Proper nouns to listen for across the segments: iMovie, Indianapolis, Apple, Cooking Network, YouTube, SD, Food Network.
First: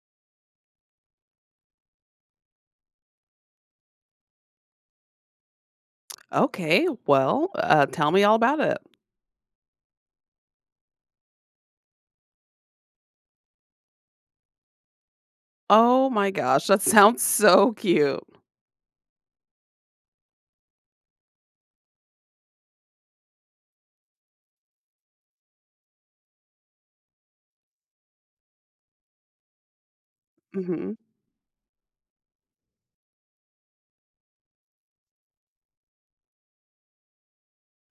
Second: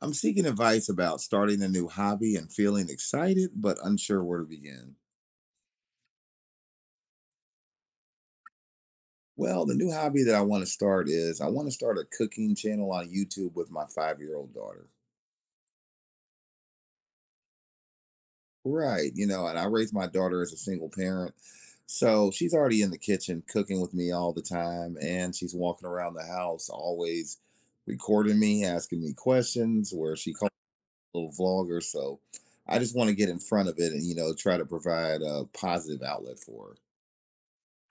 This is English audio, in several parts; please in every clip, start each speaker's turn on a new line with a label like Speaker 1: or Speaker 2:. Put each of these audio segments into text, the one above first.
Speaker 1: I'm seeking advice about starting a new hobby and feeling excited but unsure where to begin.
Speaker 2: Okay, well, tell me all about it.
Speaker 1: Well, the new hobby that I want to start is I want to start a cooking channel on YouTube with my 5 year old daughter.
Speaker 2: Oh my gosh, that sounds so cute.
Speaker 1: Right. You know, and I raised my daughter as a single parent. So she's already in the kitchen cooking with me all the time. And she's walking around the house always recording me, asking me questions, where she calls
Speaker 2: Mhm.
Speaker 1: me a little vlogger. So I just want to get in front of it and, try to provide a positive outlet for her.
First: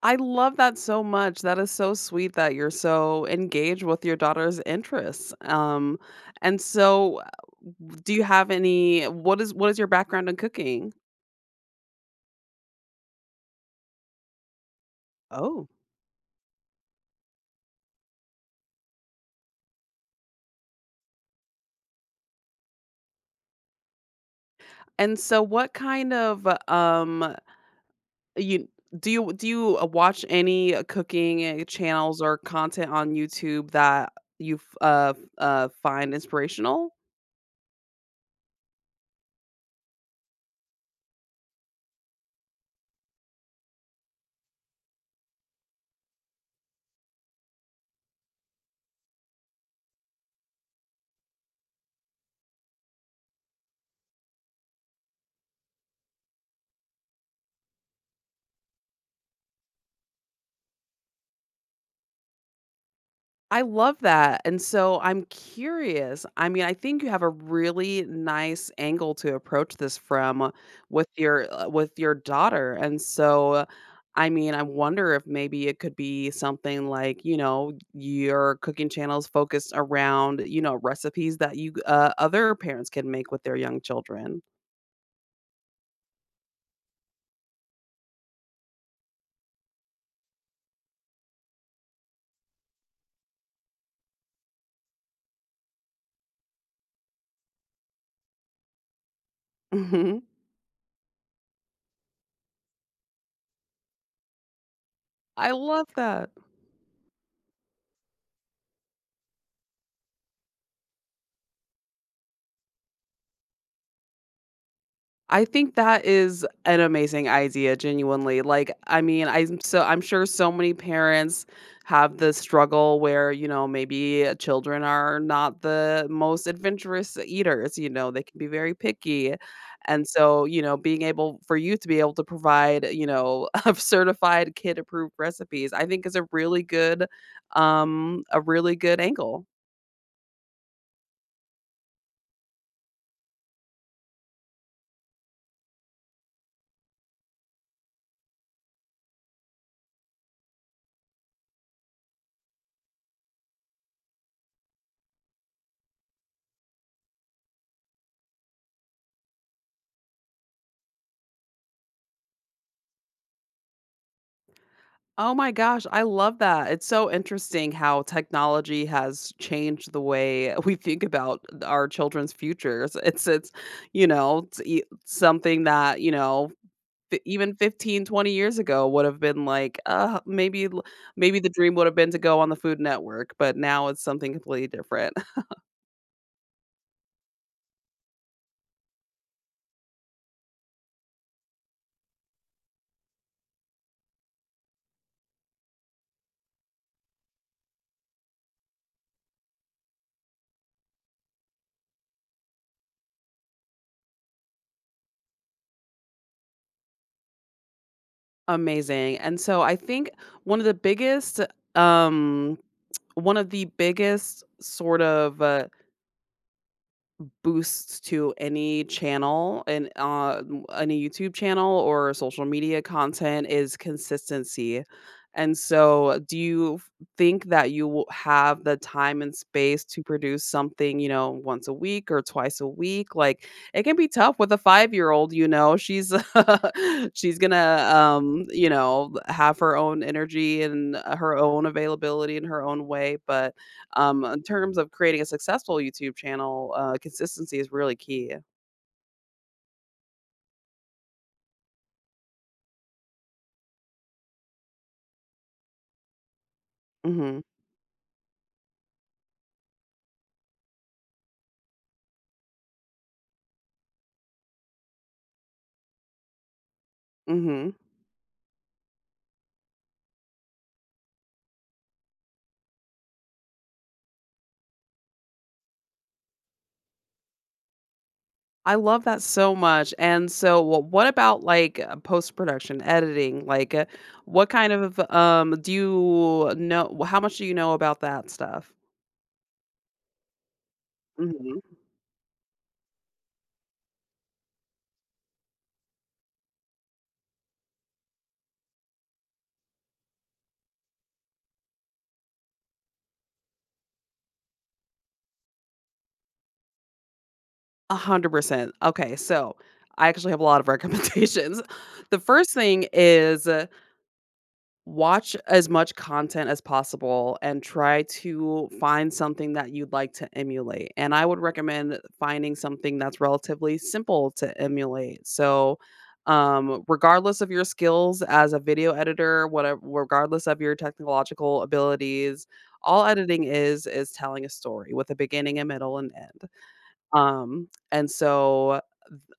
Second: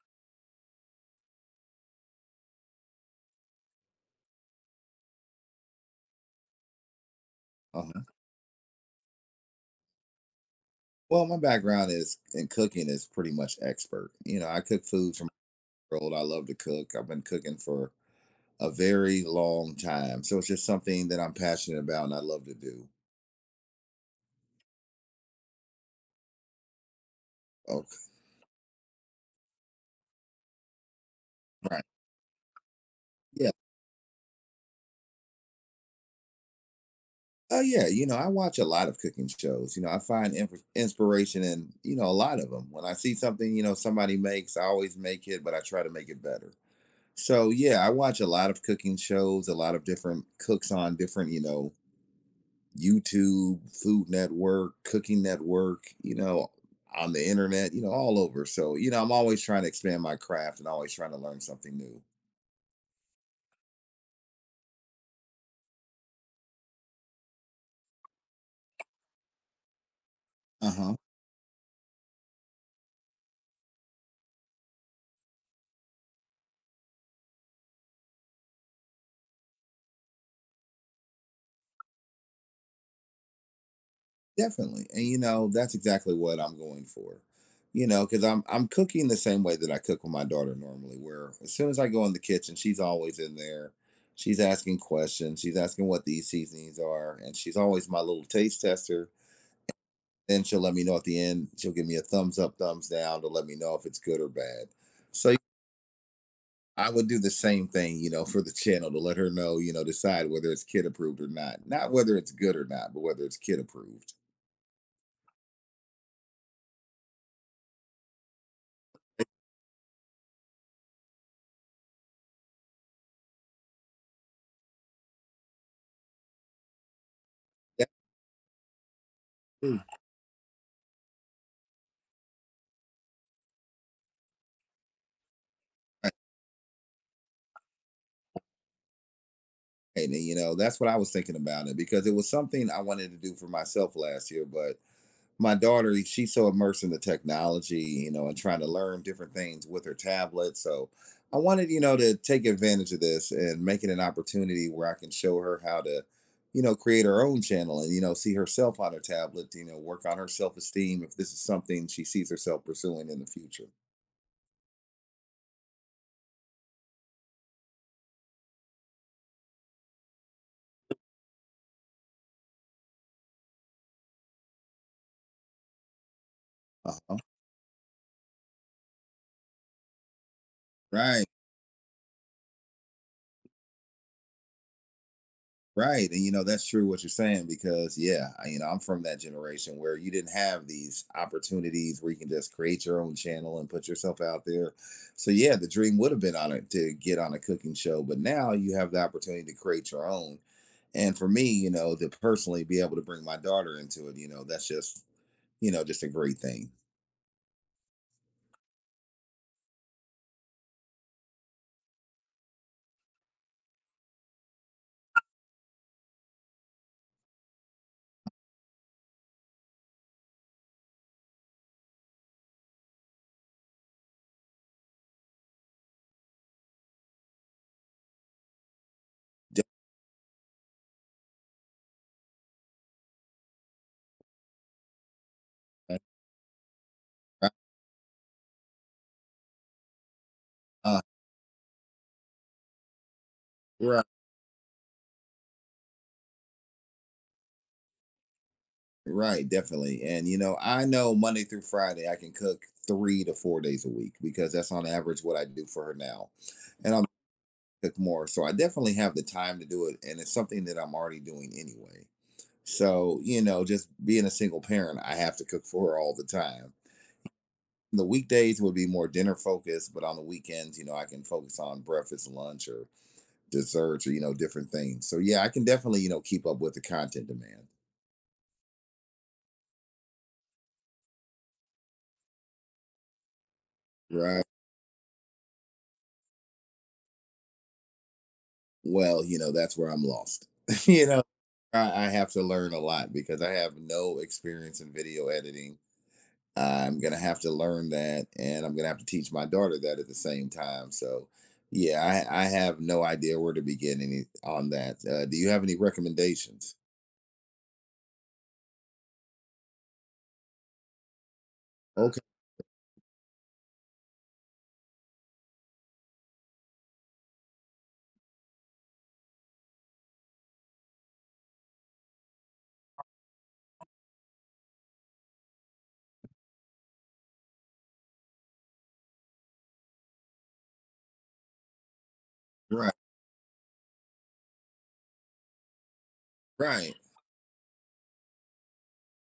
Speaker 2: I love that so much. That is so sweet that you're so engaged with your daughter's interests. And so
Speaker 1: Uh-huh.
Speaker 2: do you have any what is your background in cooking?
Speaker 1: Well, my background is in cooking is pretty much expert. You know, I cook foods from
Speaker 2: Oh.
Speaker 1: the world. I love to cook. I've been cooking for a very long time. So it's just something that I'm passionate about and I love to do.
Speaker 2: And so what kind of
Speaker 1: Oh.
Speaker 2: you do you do you watch any cooking
Speaker 1: Right.
Speaker 2: channels or content on
Speaker 1: Yeah.
Speaker 2: YouTube that you f- uh find inspirational?
Speaker 1: Oh, yeah. You know, I watch a lot of cooking shows. You know, I find inspiration in, a lot of them. When I see something, somebody makes, I always make it, but I try to make it better. So, yeah, I watch a lot of cooking shows, a lot of different cooks on different, you know, YouTube, Food Network, Cooking Network, you know, on the internet, you know, all over. So, you know, I'm always trying to expand my craft and always trying to learn something new.
Speaker 2: I love that, and so I'm curious. I mean, I think you have a really nice angle to approach this from
Speaker 1: Uh huh.
Speaker 2: with your daughter. And so, I mean, I wonder if maybe it could be something like, you know, your cooking channels focused around, you know, recipes that you other parents can make with their young children.
Speaker 1: Definitely. And, you know, that's exactly what I'm going for. You know, because I'm cooking the same way that I cook with my daughter normally, where as soon as I go in the kitchen, she's always in there. She's asking questions. She's asking what these seasonings are. And she's always my little taste tester.
Speaker 2: Mhm.
Speaker 1: Then she'll let me know at the end. She'll give me a thumbs up, thumbs down to let me know if it's good or bad. So yeah,
Speaker 2: I love that.
Speaker 1: I would do the same thing, for the channel to let her know, decide whether it's kid approved or not. Not whether it's good or not, but whether it's kid approved.
Speaker 2: I think that is an amazing idea, genuinely. Like, I mean, I'm sure so many parents have the struggle where, you know, maybe children are not the most adventurous eaters, you
Speaker 1: That's.
Speaker 2: know, they can be very picky.
Speaker 1: Mm.
Speaker 2: And so, you know, being able for you to be able to provide, you know, of certified kid approved recipes, I think
Speaker 1: Right.
Speaker 2: is a really good angle.
Speaker 1: And, you know, that's what I was thinking about it because it was something I wanted to do for myself last year, but my daughter, she's so immersed in the technology, you know, and trying to learn different things with her tablet. So I wanted, to take advantage of this and make it an opportunity where I can show her how to, create her own channel and, see herself on her tablet, work on her self-esteem if this is something she sees herself pursuing in the future.
Speaker 2: Oh my gosh, I love that. It's so interesting how technology has changed the way we think about our children's futures. You know, it's something that, you know,
Speaker 1: Uh-huh.
Speaker 2: even 15 to 20 years ago would have been like,
Speaker 1: Right.
Speaker 2: maybe the dream would have been to go on the Food Network, but now it's something completely different.
Speaker 1: Right. And you know, that's true what you're saying because yeah, you know, I'm from that generation where you didn't have these opportunities where you can just create your own channel and put yourself out there. So yeah, the dream would have been on it to get on a cooking show, but now you have the opportunity to create your own. And for me, to personally be able to bring my daughter into it, that's just, just a great thing.
Speaker 2: Amazing. And so I think one of the biggest um one of the biggest sort of boosts to any channel and any YouTube channel or social media content is consistency. And so, think that you will have the time and space to produce something, you know, once a week or twice a week? Like, it can be tough with a 5 year old, you know,
Speaker 1: Uh,
Speaker 2: she's, she's
Speaker 1: right.
Speaker 2: gonna, you know, have her own energy and
Speaker 1: Uh,
Speaker 2: her own availability in her own way. But in terms of creating a successful YouTube channel, consistency is really key.
Speaker 1: Right, definitely. And you know, I know Monday through Friday I can cook 3 to 4 days a week because that's on average what I do for her now. And I'm
Speaker 2: Mhm,
Speaker 1: cook more. So I definitely have the time to do it. And it's something that I'm already doing anyway. So, just being a single parent, I have to cook for her all the time.
Speaker 2: mhm.
Speaker 1: The weekdays would be more dinner focused, but on the weekends, I can focus on breakfast, lunch, or desserts, or, you know, different things. So, yeah, I can definitely, keep up with the content demand.
Speaker 2: I love that so much. And so what about, like, post-production, editing, like,
Speaker 1: Right.
Speaker 2: what kind of, do you know how much do you know about that stuff?
Speaker 1: Well, you know, that's where I'm lost. You know,
Speaker 2: Mhm.
Speaker 1: I have to learn a lot because I have no experience in video editing. I'm gonna have to learn that, and I'm gonna have to teach my daughter that at the same time. So, yeah, I have no idea where to begin any on that. Do you have any recommendations?
Speaker 2: 100%. Okay, so I actually have a lot of recommendations. The
Speaker 1: Okay,
Speaker 2: first thing is watch as much content as possible and try to find something that you'd like to emulate, and I would recommend finding something that's relatively simple to emulate. So, regardless of your skills as a video editor, whatever regardless of your technological abilities,
Speaker 1: right,
Speaker 2: all editing is telling a story with a beginning, a middle, and end.
Speaker 1: right.
Speaker 2: And so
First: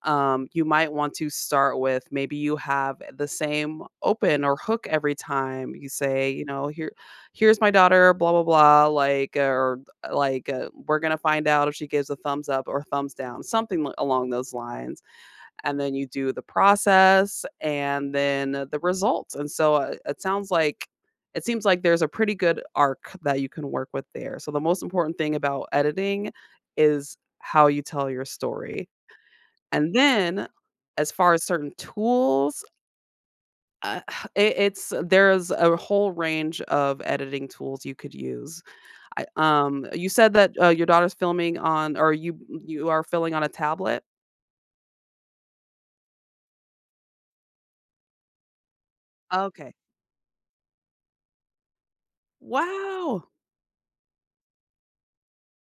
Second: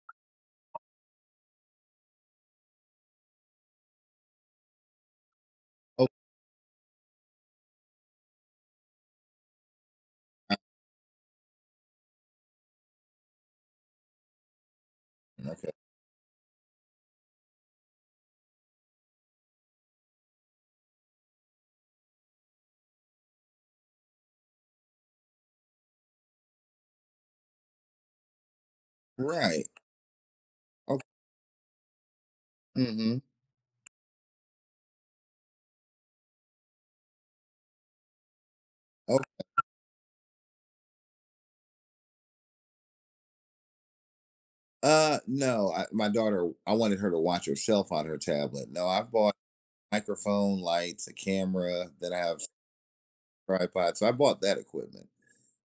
Speaker 2: you might want to start with maybe you have the same open or hook every time you
Speaker 1: Okay,
Speaker 2: say, you know, here, here's my daughter, blah blah blah, like or like we're gonna find out if she gives a thumbs up or thumbs down, something along those lines,
Speaker 1: okay,
Speaker 2: and then you do the process and then the results. And so it seems like there's a pretty good arc that you can work with there. So the most important thing about editing is how you tell your story.
Speaker 1: right.
Speaker 2: And then,
Speaker 1: Okay.
Speaker 2: as far as certain tools,
Speaker 1: Mm-hmm.
Speaker 2: uh, it it's there's a whole range of editing tools you could use. I
Speaker 1: Okay.
Speaker 2: you said that, your daughter's filming on or you are filming on a tablet?
Speaker 1: No, my daughter. I wanted her to watch herself on her tablet. No, I bought
Speaker 2: Okay.
Speaker 1: microphone, lights, a camera. Then I have
Speaker 2: Wow!
Speaker 1: tripod. So I bought that equipment.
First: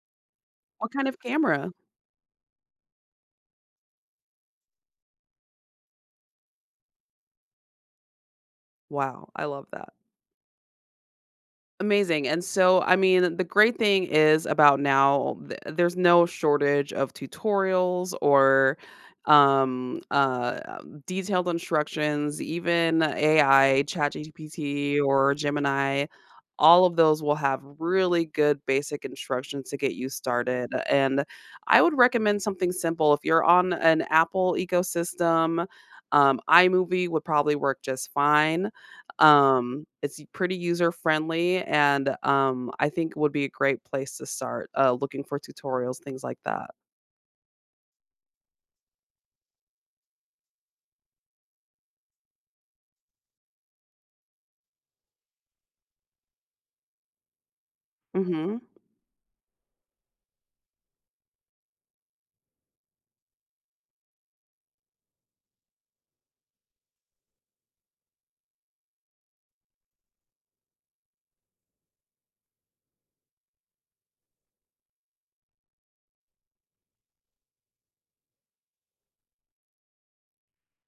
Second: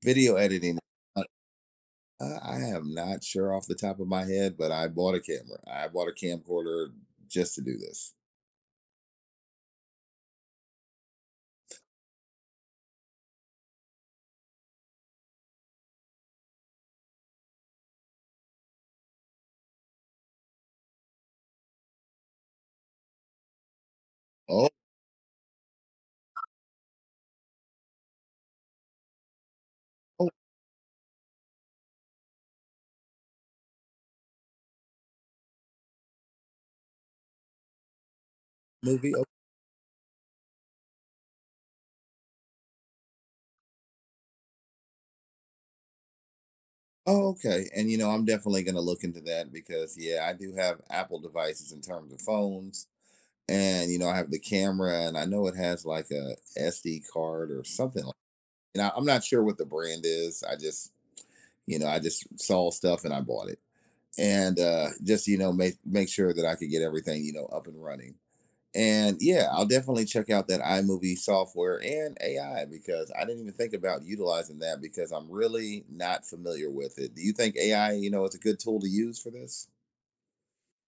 Speaker 1: Video editing.
Speaker 2: What kind of
Speaker 1: Uh,
Speaker 2: camera?
Speaker 1: I am not sure off the top of my head, but I bought a camera. I bought a camcorder just to do this.
Speaker 2: Wow, I love that. Amazing. And so, I mean, the great thing is about now, th there's no shortage of tutorials or, detailed instructions, even AI,
Speaker 1: Oh,
Speaker 2: ChatGPT or Gemini. All of those will have really good basic instructions to get you
Speaker 1: oh,
Speaker 2: started, and I would recommend something simple. If you're on an Apple ecosystem, iMovie would probably work just fine.
Speaker 1: movie. Oh,
Speaker 2: Um, it's pretty user friendly, and I think would be a great place to start, looking for tutorials, things like that.
Speaker 1: oh, okay. And you know, I'm definitely going to look into that because yeah, I do have Apple devices in terms of phones, and you know, I have the camera, and I know it has like a SD card or something. Like,
Speaker 2: Mhm.
Speaker 1: I'm not sure what the brand is. I just, I just saw stuff and I bought it, and just you know, make sure that I could get everything, you know, up and running. And yeah, I'll definitely check out that iMovie software and AI because I didn't even think about utilizing that because I'm really not familiar with it. Do you think AI, is a good tool to use for this?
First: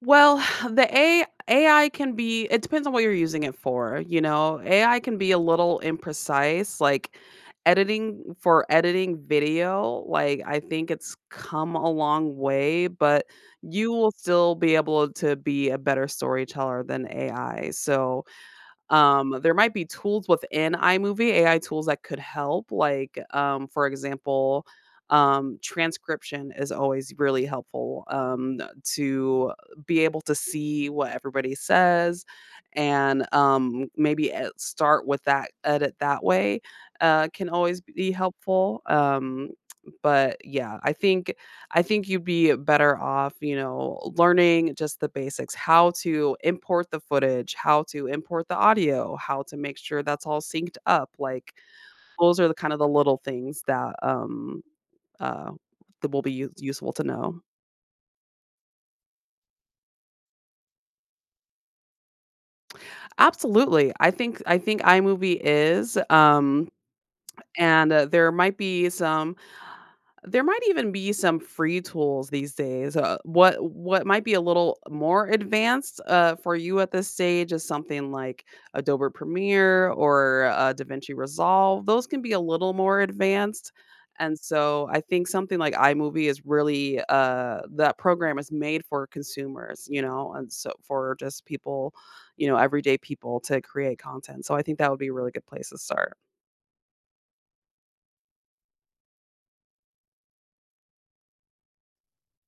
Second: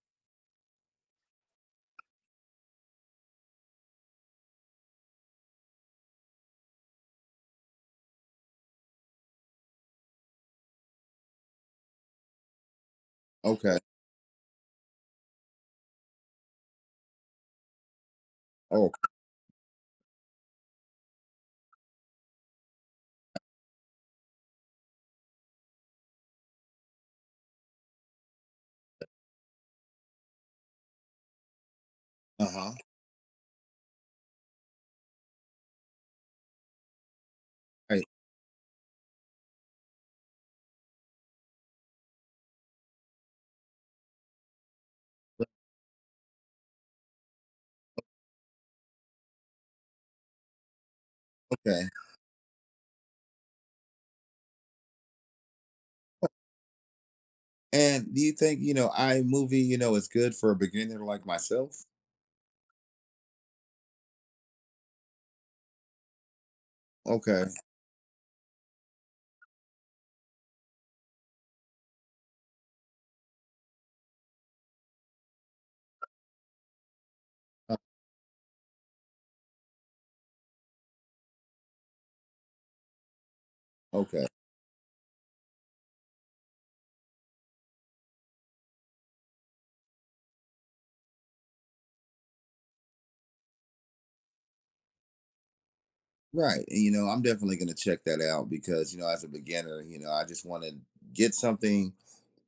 Speaker 2: Well, the A AI can be it depends on what you're using it for, you know? AI can be a little imprecise, like, editing video. Like, I think it's come a long way, but
Speaker 1: Okay.
Speaker 2: you will still be able to be a better storyteller than AI. So
Speaker 1: Oh,
Speaker 2: um, there might be tools within iMovie, AI tools that could help, like, for example, transcription is always really helpful, to be able to see what everybody says
Speaker 1: uh-huh.
Speaker 2: and, maybe e start with that edit that way, can always
Speaker 1: Right.
Speaker 2: be helpful. Um, but yeah, I think you'd be better off, you know, learning just the basics, how to import the footage, how to import the audio, how to make sure that's all synced up. Like
Speaker 1: Okay.
Speaker 2: those are the kind of the little things that uh that will be useful to know.
Speaker 1: And do you think, iMovie, is good for a beginner like myself?
Speaker 2: Absolutely. I think iMovie is
Speaker 1: Okay.
Speaker 2: and there might be some there might even be some free tools these days. What might be a little more advanced for you at this stage is
Speaker 1: uh,
Speaker 2: something like Adobe Premiere or DaVinci Resolve. Those can be a little more advanced,
Speaker 1: Okay.
Speaker 2: and so I think something like iMovie is really that program is made for consumers, you know, and so for just people, you know, everyday people to create content. So I think that would be a really good place to start.
Speaker 1: Right. And you know, I'm definitely going to check that out because, as a beginner, I just want to get something,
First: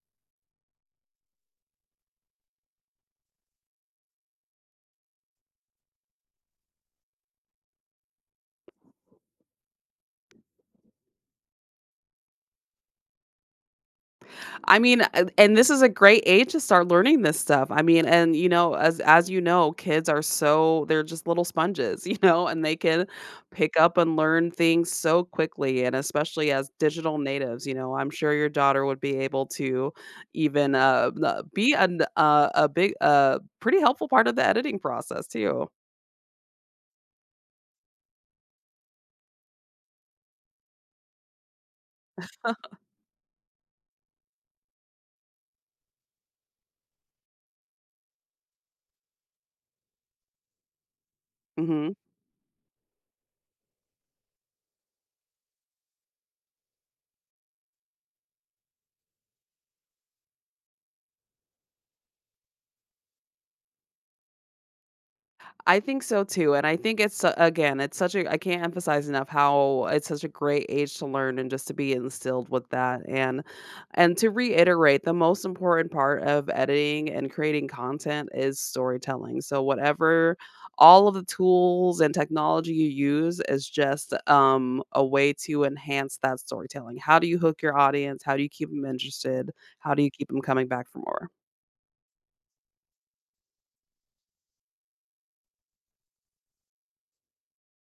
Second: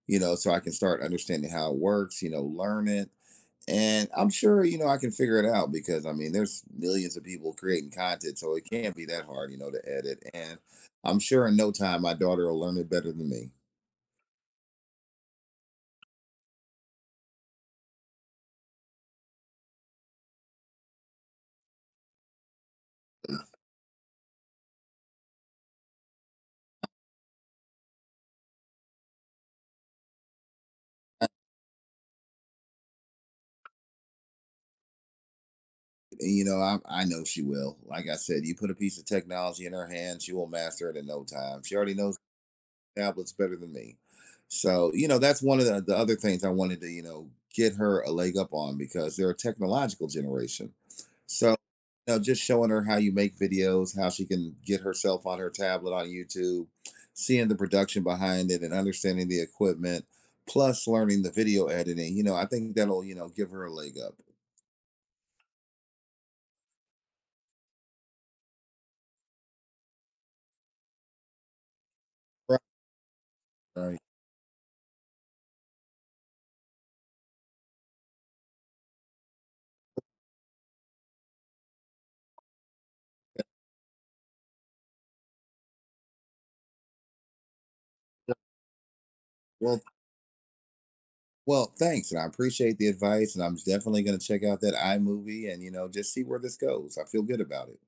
Speaker 1: so I can start understanding how it works, learn it. And I'm sure, I can figure it out because I mean, there's millions of people creating content, so it can't be that hard, to edit. And I'm sure in no time my daughter will learn it better than me.
Speaker 2: I mean, and this is a great age to start learning this stuff. I mean, and you know, as you know, kids are so they're just little sponges, you know, and they can pick up and learn things so quickly. And especially as digital natives, you know, I'm sure your daughter would be able to even be a big, pretty helpful part of the editing process too.
Speaker 1: And, you know, I know she will. Like I said, you put a piece of technology in her hand, she will master it in no time. She already knows tablets better than me. So, you know, that's one of the other things I wanted to, get her a leg up on because they're a technological generation. So
Speaker 2: Mhm.
Speaker 1: no, just showing her how you make videos, how she can get herself on her tablet on YouTube, seeing the production behind it and understanding the equipment, plus learning the video editing. You know, I think that'll, give her a leg up.
Speaker 2: I think so too. And I think it's a again, it's such a I can't emphasize enough how it's such a great age to learn and just to be instilled
Speaker 1: Right.
Speaker 2: with that,
Speaker 1: Right.
Speaker 2: and to reiterate, the most important part of editing and creating content is storytelling. So whatever all of the tools and technology you use is just a way to enhance that storytelling. How do you hook your audience? How do you keep them interested?
Speaker 1: Well,
Speaker 2: How do you keep them coming back for more?
Speaker 1: well, thanks. And I appreciate the advice. And I'm definitely going to check out that iMovie and, just see where this goes. I feel good about it.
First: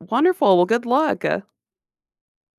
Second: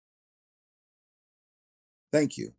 Speaker 2: Wonderful. Well, good luck.
Speaker 1: Thank you.